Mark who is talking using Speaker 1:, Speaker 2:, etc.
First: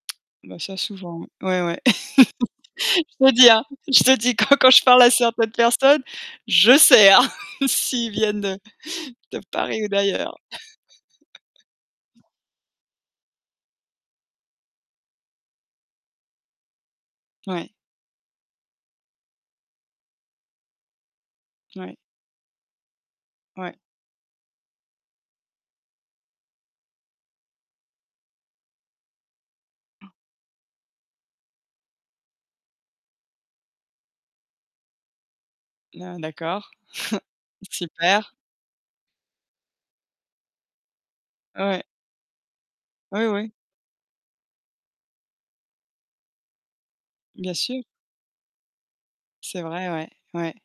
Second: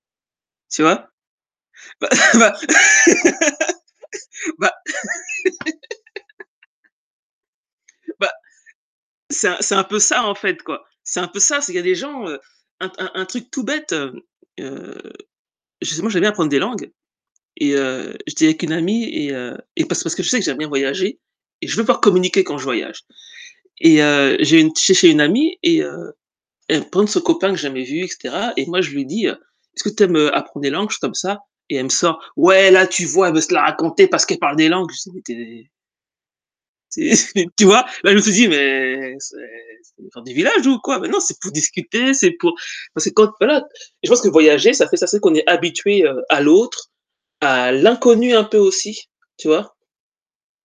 Speaker 1: Ben ça,
Speaker 2: Tu vois?
Speaker 1: souvent, ouais, ouais.
Speaker 2: Bah, bah,
Speaker 1: Je te dis, hein, je te dis quand quand
Speaker 2: bah,
Speaker 1: je parle à certaines personnes, je sers s'ils
Speaker 2: bah,
Speaker 1: viennent de de
Speaker 2: c'est un c'est un
Speaker 1: Paris ou
Speaker 2: peu ça en
Speaker 1: d'ailleurs.
Speaker 2: fait, quoi. C'est un peu ça, c'est qu'il y a des gens, heu, un un un truc tout bête, heu, justement j'aime bien apprendre des langues
Speaker 1: Ouais.
Speaker 2: et heu, j'étais avec une amie et heu, et parce que parce que je sais que j'aime bien voyager et je veux
Speaker 1: Ouais.
Speaker 2: pas communiquer quand je voyage
Speaker 1: Ouais.
Speaker 2: et heu, j'ai une j'étais chez une amie et heu, elle me présente son copain que j'ai jamais vu et cetera et moi je lui dis, heu: «Est-ce que tu aimes, heu, apprendre des langues, juste comme ça?» et elle me sort: «Ouais là, tu vois? Elle veut se la raconter parce qu'elle parle des langues». C'est tu es
Speaker 1: Ah, d'accord.
Speaker 2: c'est c'est, tu vois? Là, je me
Speaker 1: Super.
Speaker 2: suis dit: Mais c'est c'est [unintelligible] du villages ou quoi? Mais non, c'est pour
Speaker 1: Ouais.
Speaker 2: discuter, c'est pour parce que
Speaker 1: Ouais,
Speaker 2: quand
Speaker 1: ouais.
Speaker 2: voilà, je pense que voyager, ça fait ça, c'est qu'on est habitué, heu, à l'autre,
Speaker 1: Bien
Speaker 2: à
Speaker 1: sûr.
Speaker 2: l'inconnu un peu aussi, tu
Speaker 1: C'est
Speaker 2: vois?
Speaker 1: vrai, ouais, ouais.